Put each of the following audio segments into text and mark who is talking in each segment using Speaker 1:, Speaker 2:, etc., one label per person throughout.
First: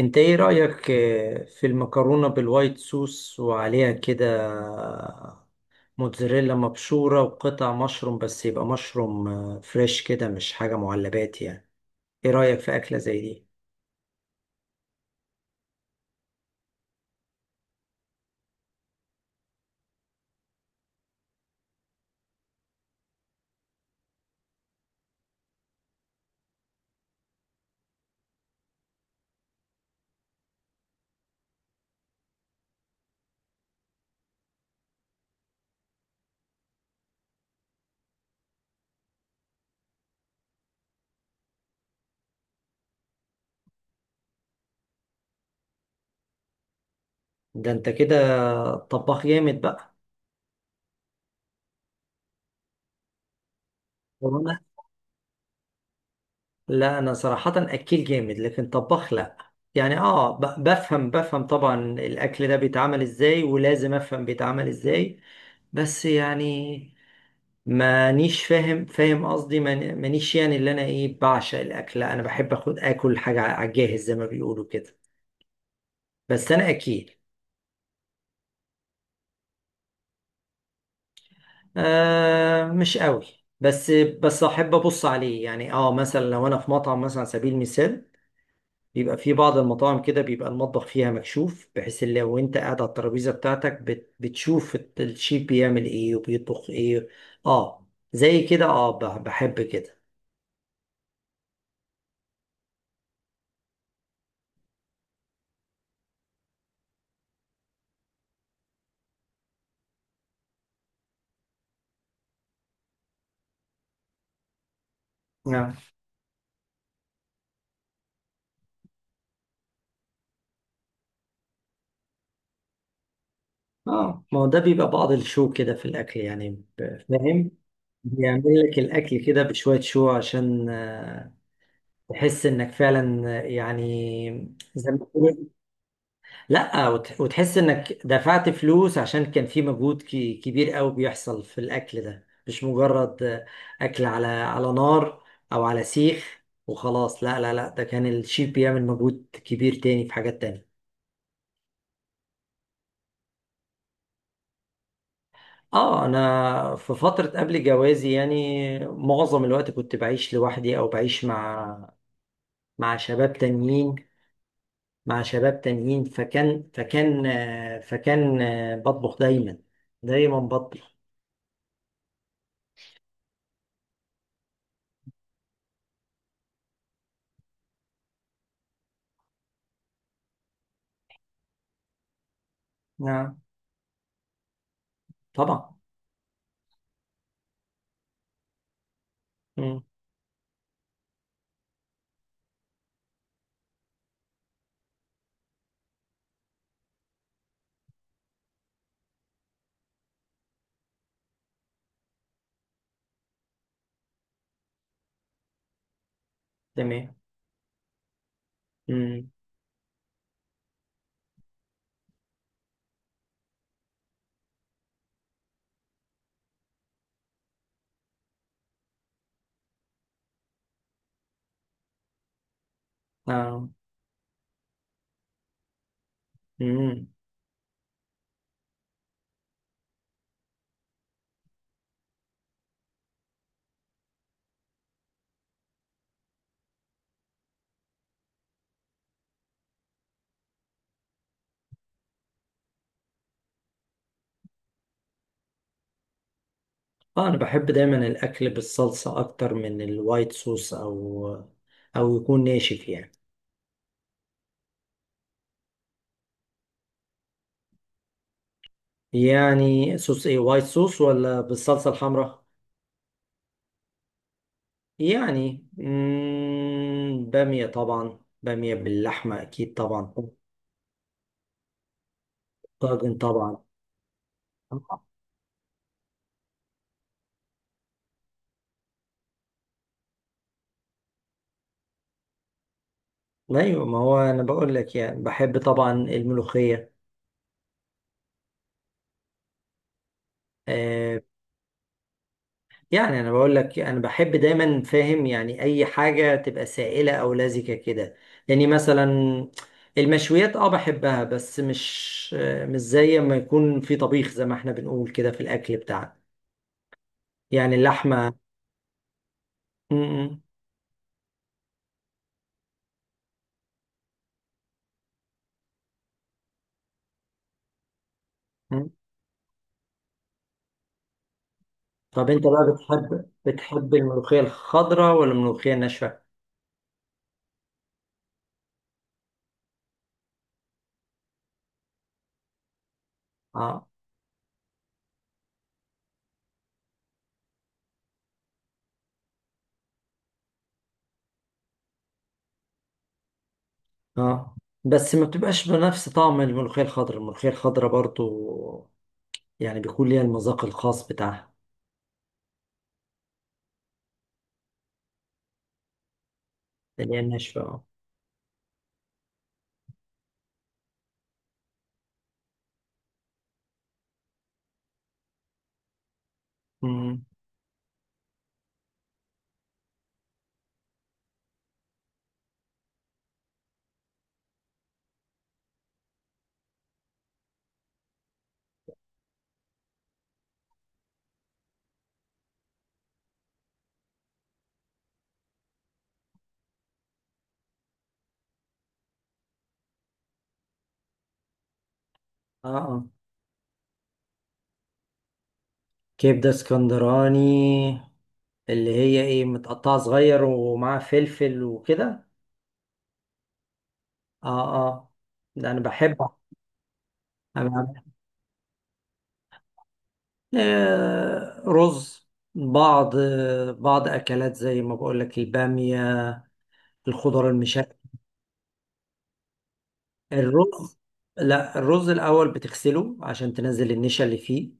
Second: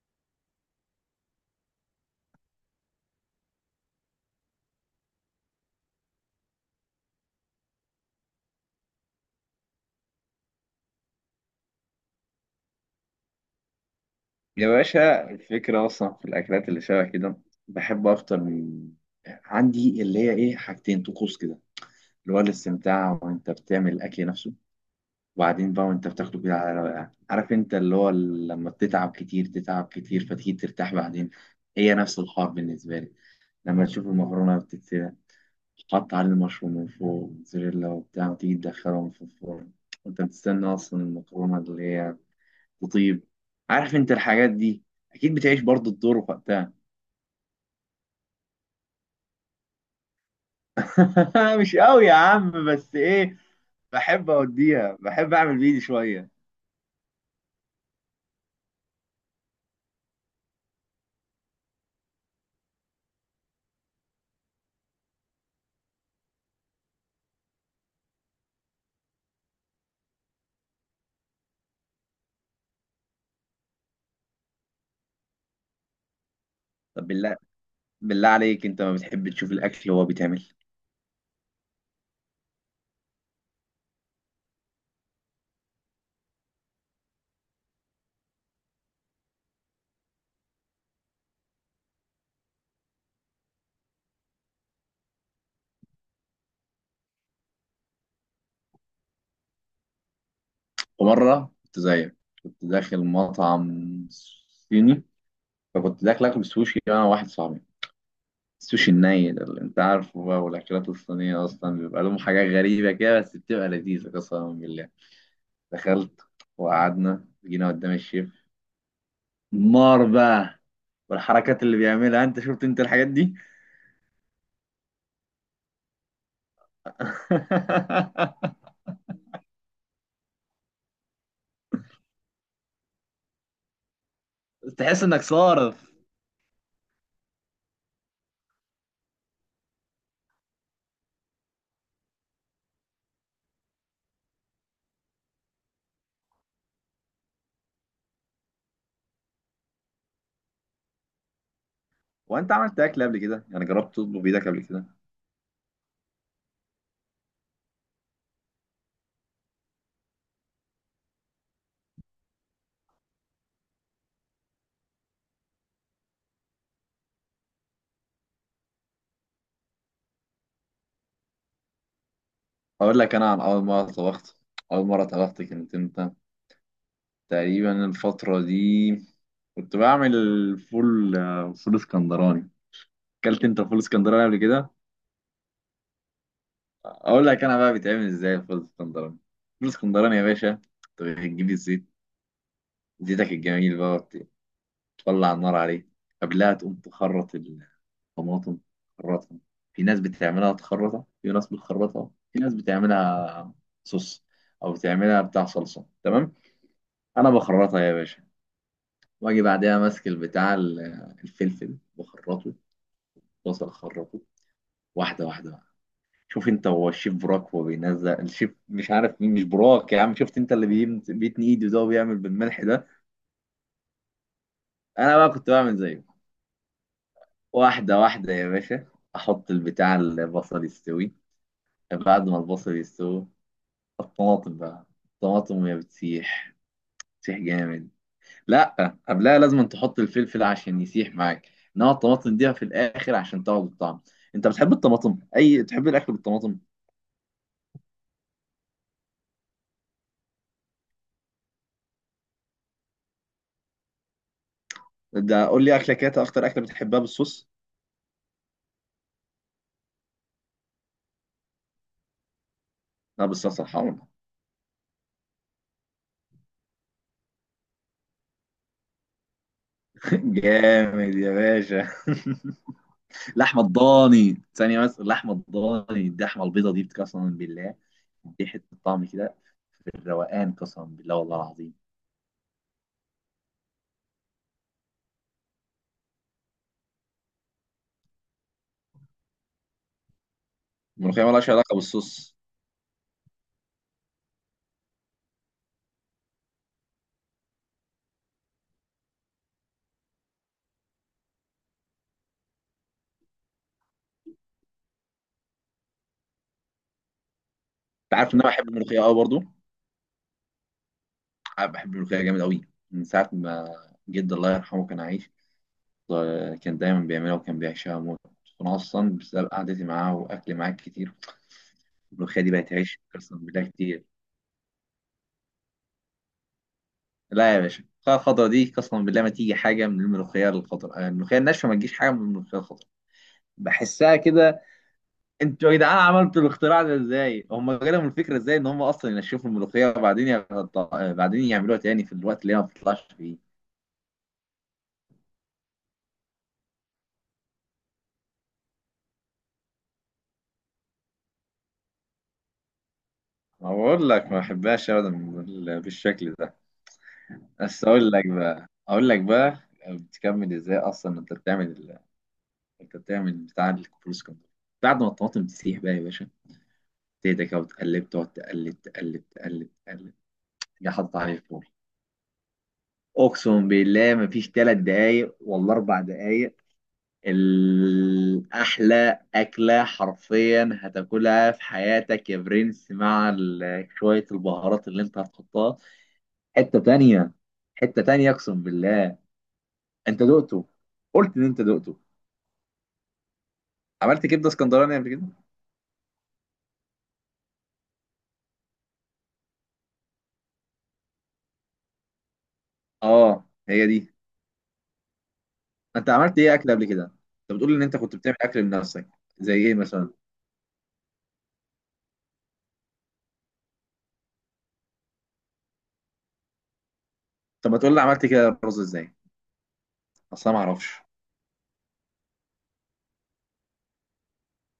Speaker 1: انت ايه رأيك في المكرونة بالوايت صوص، وعليها كده موتزاريلا مبشورة وقطع مشروم، بس يبقى مشروم فريش كده، مش حاجة معلبات يعني. ايه رأيك في أكلة زي دي؟
Speaker 2: يا باشا الفكرة أصلا في الأكلات اللي شبه كده، بحب أفطر من عندي اللي هي إيه، حاجتين طقوس كده، اللي هو الاستمتاع وأنت بتعمل الأكل نفسه، وبعدين بقى وأنت بتاخده كده على رواقة. عارف أنت اللي هو لما بتتعب كتير تتعب كتير فتيجي ترتاح بعدين. هي نفس الحوار بالنسبة لي. لما تشوف المكرونة بتتسلق، تحط عليه المشروم من فوق موتزاريلا وبتاع، وتيجي تدخلهم في الفرن وأنت بتستنى أصلا المكرونة اللي هي، وطيب، عارف انت الحاجات دي، اكيد بتعيش برضو الدور وقتها.
Speaker 1: ده انت كده طباخ جامد بقى.
Speaker 2: مش قوي يا عم بس ايه، بحب
Speaker 1: وانا
Speaker 2: اوديها، بحب اعمل بايدي شويه.
Speaker 1: لا، انا صراحة أكيل جامد، لكن طباخ لا. يعني بفهم طبعا الأكل ده بيتعمل ازاي، ولازم افهم بيتعمل ازاي، بس يعني مانيش فاهم فاهم، قصدي مانيش يعني اللي انا ايه بعشق الاكل. لا، انا بحب اخد اكل حاجه على الجاهز زي ما بيقولوا كده. بس انا
Speaker 2: طب
Speaker 1: اكيد
Speaker 2: بالله عليك، انت ما بتحب تشوف الاكل وهو بيتعمل؟
Speaker 1: مش قوي، بس احب ابص عليه. يعني مثلا لو انا في مطعم، مثلا على سبيل المثال، بيبقى في بعض المطاعم كده بيبقى المطبخ فيها مكشوف، بحيث إن لو انت قاعد على الترابيزه بتاعتك بتشوف الشيف بيعمل ايه وبيطبخ ايه. اه زي كده، بحب كده.
Speaker 2: ومره كنت زيك، كنت داخل مطعم صيني، فكنت داخل اكل سوشي انا واحد صاحبي. السوشي الني ده اللي انت عارفه بقى، والاكلات الصينيه اصلا بيبقى لهم حاجات غريبه كده بس بتبقى لذيذه قسما بالله. دخلت وقعدنا جينا قدام الشيف، نار بقى، والحركات اللي بيعملها، انت شفت انت الحاجات دي؟
Speaker 1: اه، ما هو ده بيبقى بعض الشو كده في الاكل يعني. فاهم، بيعمل لك الاكل كده بشويه شو، عشان تحس انك فعلا يعني زي ما
Speaker 2: تحس انك
Speaker 1: تقول.
Speaker 2: صارف.
Speaker 1: لا وتحس انك دفعت فلوس، عشان كان في مجهود كبير قوي بيحصل في الاكل ده، مش مجرد اكل على نار، او على سيخ وخلاص. لا لا لا، ده كان الشيف بيعمل مجهود كبير تاني في حاجات تانية.
Speaker 2: وانت عملت اكل قبل كده يعني؟ جربت تطبخ بايدك قبل كده؟
Speaker 1: اه، انا في فترة قبل جوازي، يعني معظم الوقت كنت بعيش لوحدي، او بعيش مع شباب تانيين، فكان بطبخ دايما، دايما بطبخ.
Speaker 2: اقول لك انا عن اول مره طبخت. اول مره طبخت كانت امتى؟ تقريبا الفتره دي، كنت بعمل فول، فول اسكندراني.
Speaker 1: نعم،
Speaker 2: اكلت انت فول اسكندراني قبل كده؟
Speaker 1: طبعا.
Speaker 2: اقول لك انا بقى بيتعمل ازاي الفول اسكندراني. فول
Speaker 1: مم.
Speaker 2: اسكندراني يا باشا، انت بتجيب الزيت، زيتك الجميل بقى، طلع النار عليه. قبلها تقوم تخرط الطماطم، تخرطها. في ناس بتعملها تخرطها، في ناس بتخرطها، في ناس بتعملها صوص، او بتعملها بتاع صلصه. تمام؟
Speaker 1: تمام.
Speaker 2: انا بخرطها يا باشا.
Speaker 1: مم.
Speaker 2: واجي بعدها ماسك البتاع الفلفل بخرطه، بصل اخرطه، واحده واحده بقى. شوف انت هو الشيف براك، هو بينزل الشيف مش عارف مين، مش براك يا عم، شفت انت اللي بيتني ايده ده وبيعمل بالملح ده؟
Speaker 1: آه.
Speaker 2: انا بقى كنت بعمل زيه،
Speaker 1: مم.
Speaker 2: واحده واحده يا باشا. احط البتاع البصل يستوي، بعد ما البصل يستوي الطماطم بقى. الطماطم وهي بتسيح، بتسيح جامد. لا، قبلها لازم تحط الفلفل عشان يسيح معاك، انما الطماطم دي في الاخر عشان تاخد الطعم. انت بتحب الطماطم؟ اي تحب الاكل بالطماطم؟
Speaker 1: اه انا بحب دايما الاكل بالصلصة اكتر من الوايت صوص، او يكون ناشف يعني.
Speaker 2: ده قول لي اكله كده، اكتر اكله بتحبها بالصوص.
Speaker 1: يعني صوص ايه، وايت صوص ولا بالصلصة الحمراء؟
Speaker 2: لا، بالصلصه الحمرا.
Speaker 1: يعني بامية طبعا، بامية باللحمة أكيد طبعا.
Speaker 2: جامد يا باشا.
Speaker 1: طاجن طبعا.
Speaker 2: لحمه الضاني ثانيه، بس اللحمه الضاني، اللحمه البيضه دي قسما بالله، دي حته طعم كده، الروقان قسما بالله والله العظيم.
Speaker 1: أيوة، ما هو أنا بقول لك يعني بحب طبعا الملوخية، آه.
Speaker 2: الملوخيه مالهاش علاقه بالصوص.
Speaker 1: يعني أنا بقول لك أنا بحب دايما، فاهم يعني، أي حاجة تبقى سائلة أو لزجة كده، يعني مثلا المشويات أه بحبها، بس مش مش زي ما يكون في طبيخ، زي ما إحنا بنقول كده في الأكل بتاعنا، يعني
Speaker 2: انت
Speaker 1: اللحمة.
Speaker 2: عارف ان انا بحب الملوخيه قوي برضو؟
Speaker 1: مم.
Speaker 2: عارف، بحب الملوخيه جامد قوي، من ساعه ما جد الله يرحمه كان عايش، كان دايما بيعملها وكان بيعشقها موت، انا
Speaker 1: مم.
Speaker 2: اصلا بسبب قعدتي معاه واكلي معاه كتير
Speaker 1: طب
Speaker 2: الملوخيه
Speaker 1: انت
Speaker 2: دي
Speaker 1: بقى
Speaker 2: بقت عيش
Speaker 1: بتحب
Speaker 2: قسما بالله
Speaker 1: بتحب
Speaker 2: كتير.
Speaker 1: الملوخية الخضراء ولا الملوخية الناشفة؟
Speaker 2: لا يا باشا، الملوخية الخضرا دي قسما بالله ما تيجي حاجه من الملوخيه الخضرا، الملوخيه الناشفه ما تجيش حاجه من الملوخيه الخضرا.
Speaker 1: اه
Speaker 2: بحسها كده. انتوا يا جدعان عملتوا الاختراع ده ازاي؟ هم جالهم الفكره ازاي ان هم اصلا ينشفوا الملوخيه وبعدين يغط... آه، بعدين يعملوها تاني في الوقت اللي هي ما بتطلعش فيه؟
Speaker 1: اه، بس ما بتبقاش بنفس طعم الملوخية الخضراء، الملوخية الخضراء برضو يعني بيكون ليها المذاق الخاص بتاعها.
Speaker 2: أقول لك ما بحبهاش أبدا بالشكل ده.
Speaker 1: اللي هي الناشفة، اه.
Speaker 2: بس أقول لك بقى أقول لك بقى، بتكمل إزاي أصلا أنت بتعمل ال-؟ أنت بتعمل بتاع الكفر اسكندر. بعد ما الطماطم تسيح بقى يا باشا،
Speaker 1: مم.
Speaker 2: تهدى كده وتقلب، تقعد تقلب تقلب تقلب تقلب، تيجي حاطط عليه الفول. أقسم بالله مفيش 3 دقايق ولا 4 دقايق، الأحلى أكلة حرفيا هتاكلها في حياتك يا برنس، مع شوية البهارات اللي أنت هتحطها. حته تانية، حته تانية اقسم بالله. انت دقته؟ قلت ان انت دقته.
Speaker 1: اه اه.
Speaker 2: عملت كبده اسكندراني قبل كده؟
Speaker 1: كبدة اسكندراني، اللي هي ايه متقطعة صغير ومعاها فلفل وكده.
Speaker 2: اه هي دي.
Speaker 1: اه اه، ده انا
Speaker 2: انت
Speaker 1: بحبها.
Speaker 2: عملت ايه اكل قبل كده؟ انت
Speaker 1: انا
Speaker 2: بتقول ان انت
Speaker 1: بعملها.
Speaker 2: كنت بتعمل اكل لنفسك، زي ايه مثلا؟
Speaker 1: رز، بعض بعض اكلات زي ما بقول لك، البامية، الخضار
Speaker 2: طب ما
Speaker 1: المشا.
Speaker 2: تقول لي، عملت كده رز ازاي؟ اصلا ما
Speaker 1: الرز،
Speaker 2: اعرفش.
Speaker 1: لا، الرز الأول بتغسله عشان تنزل النشا اللي فيه،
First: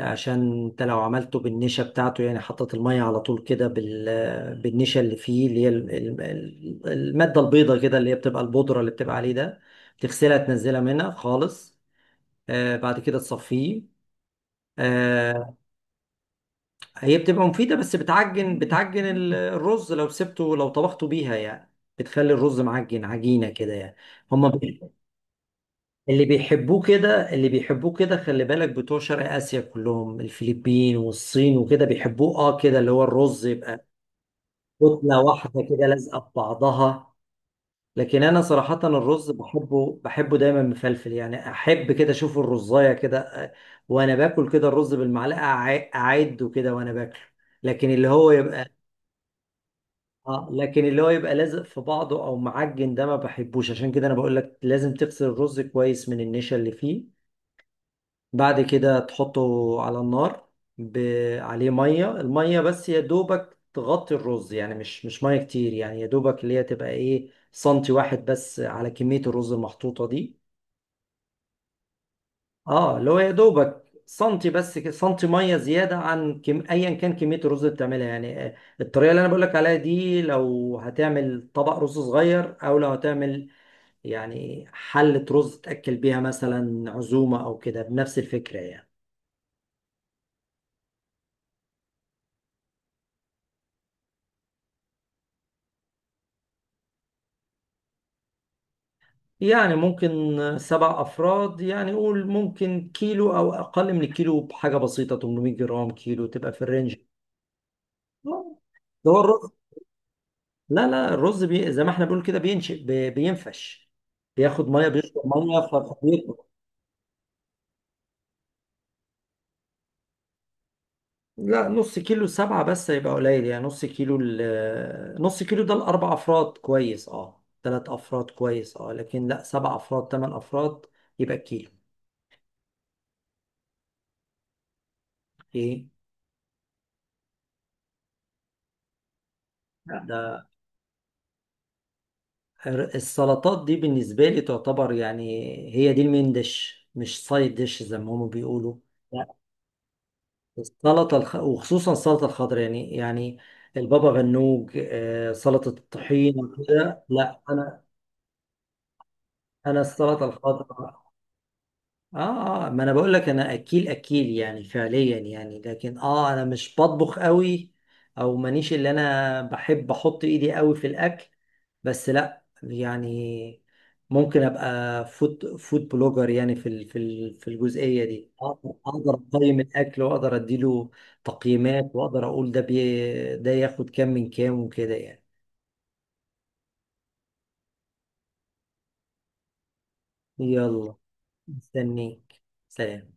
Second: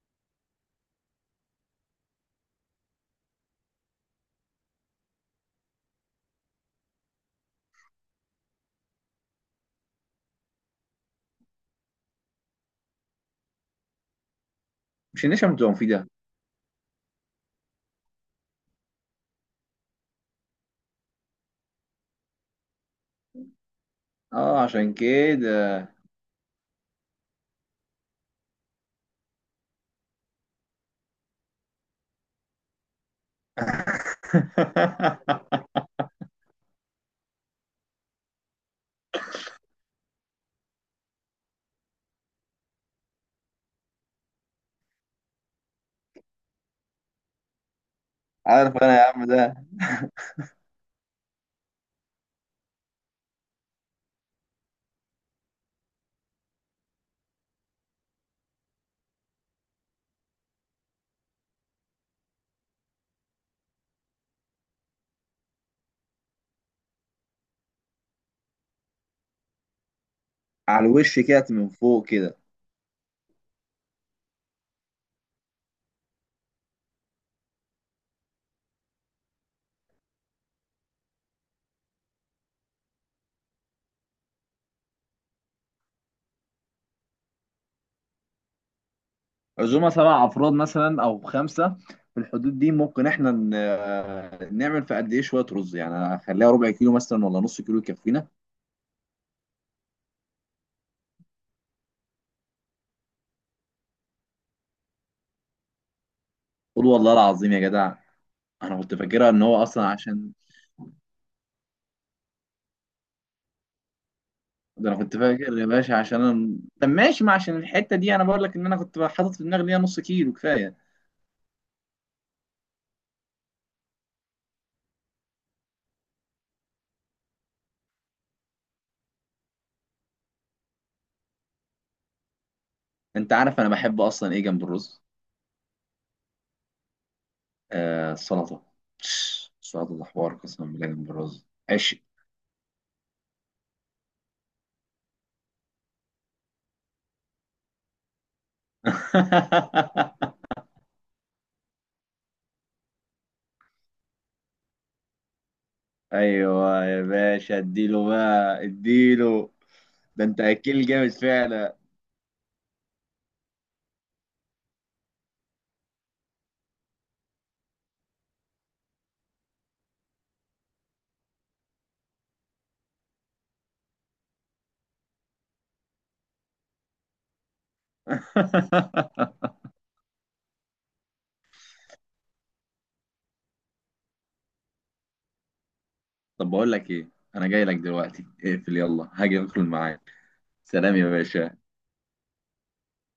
Speaker 1: عشان انت لو عملته بالنشا بتاعته، يعني حطت المية على طول كده بالنشا اللي فيه، اللي هي المادة البيضة كده، اللي هي بتبقى البودرة اللي بتبقى عليه ده، تغسلها تنزلها منها خالص، آه. بعد كده تصفيه،
Speaker 2: مش النشا
Speaker 1: آه.
Speaker 2: بتبقى مفيده؟
Speaker 1: هي بتبقى مفيدة، بس بتعجن الرز لو سبته، لو طبخته بيها يعني، بتخلي الرز معجن عجينة كده يعني. هما
Speaker 2: اه عشان كده.
Speaker 1: اللي بيحبوه كده، اللي بيحبوه كده، خلي بالك، بتوع شرق آسيا كلهم، الفلبين والصين وكده، بيحبوه اه كده، اللي هو الرز يبقى كتلة واحدة كده لازقة في بعضها. لكن انا صراحة الرز بحبه دايما مفلفل يعني، احب كده اشوف الرزاية كده، آه، وانا باكل كده الرز بالمعلقة، اعده كده وانا باكله. لكن اللي هو يبقى،
Speaker 2: عارف انا يا عم ده.
Speaker 1: اه، لكن اللي هو يبقى لازق في بعضه او معجن، ده ما بحبوش. عشان كده انا بقول لك لازم تغسل الرز كويس من النشا اللي فيه، بعد كده تحطه على النار، ب... عليه ميه، الميه بس يا دوبك تغطي الرز، يعني مش ميه كتير يعني، يا دوبك اللي هي تبقى ايه سنتي واحد بس على كميه الرز المحطوطه دي.
Speaker 2: على الوش كده من فوق كده؟
Speaker 1: اه اللي هو يا دوبك سنتي بس كده، سنتي ميه زياده عن ايا كان كميه الرز اللي بتعملها يعني. الطريقه اللي انا بقول لك عليها دي، لو هتعمل طبق رز صغير، او لو هتعمل يعني حله رز تاكل بيها مثلا عزومه او كده، بنفس الفكره يعني.
Speaker 2: عزومه 7 افراد مثلا او 5، في الحدود دي ممكن احنا نعمل في قد ايه شويه رز؟ يعني اخليها ربع كيلو مثلا ولا نص كيلو يكفينا؟
Speaker 1: يعني ممكن سبع أفراد، يعني قول ممكن كيلو أو أقل من الكيلو بحاجة بسيطة، 800 جرام، كيلو، تبقى في
Speaker 2: قول
Speaker 1: الرينج.
Speaker 2: والله العظيم يا جدع.
Speaker 1: آه.
Speaker 2: انا كنت
Speaker 1: ده هو
Speaker 2: فاكرها ان
Speaker 1: الرز،
Speaker 2: هو اصلا عشان،
Speaker 1: لا لا، الرز زي ما احنا بنقول كده بينشئ، بينفش، بياخد مية،
Speaker 2: ده انا كنت
Speaker 1: بيشرب
Speaker 2: فاكر
Speaker 1: مية،
Speaker 2: يا
Speaker 1: ف-
Speaker 2: باشا عشان
Speaker 1: فبيكبر
Speaker 2: أنا... طب ماشي، ما عشان الحته دي انا بقول لك ان انا كنت حاطط في دماغي ان هي نص كيلو كفايه.
Speaker 1: لا، نص كيلو سبعة بس يبقى قليل، يعني نص كيلو نص كيلو ده لأربع أفراد كويس، اه، ثلاث أفراد كويس اه، لكن لا، سبع أفراد، ثمان أفراد، يبقى كيلو.
Speaker 2: انت عارف انا بحب اصلا ايه جنب الرز؟
Speaker 1: ايه؟
Speaker 2: آه، السلطه.
Speaker 1: لا،
Speaker 2: السلطه ده حوار
Speaker 1: ده
Speaker 2: قسما بالله، جنب الرز عشق.
Speaker 1: السلطات دي بالنسبة لي تعتبر يعني هي دي المين ديش، مش سايد ديش، زي ما هم بيقولوا. لا، السلطة وخصوصا السلطة الخضراء، يعني، يعني البابا غنوج، سلطة الطحين
Speaker 2: ايوه يا
Speaker 1: كده، لا
Speaker 2: باشا،
Speaker 1: أنا،
Speaker 2: اديله بقى اديله.
Speaker 1: أنا السلطة
Speaker 2: ده انت اكيل
Speaker 1: الخضراء.
Speaker 2: جامد فعلا.
Speaker 1: آه آه، ما أنا بقول لك أنا أكيل أكيل يعني، فعليا يعني، لكن آه أنا مش بطبخ قوي، أو مانيش اللي أنا بحب أحط إيدي قوي في الأكل. بس لا يعني، ممكن ابقى فود بلوجر يعني، في في الجزئيه دي اقدر، أقدر اقيم الاكل، واقدر اديله تقييمات، واقدر اقول ده بي ده ياخد كام من كام وكده يعني.
Speaker 2: طب بقول لك ايه، انا جاي لك دلوقتي، اقفل يلا هاجي ادخل معاك.
Speaker 1: يلا،
Speaker 2: سلام يا باشا.
Speaker 1: مستنيك. سلام.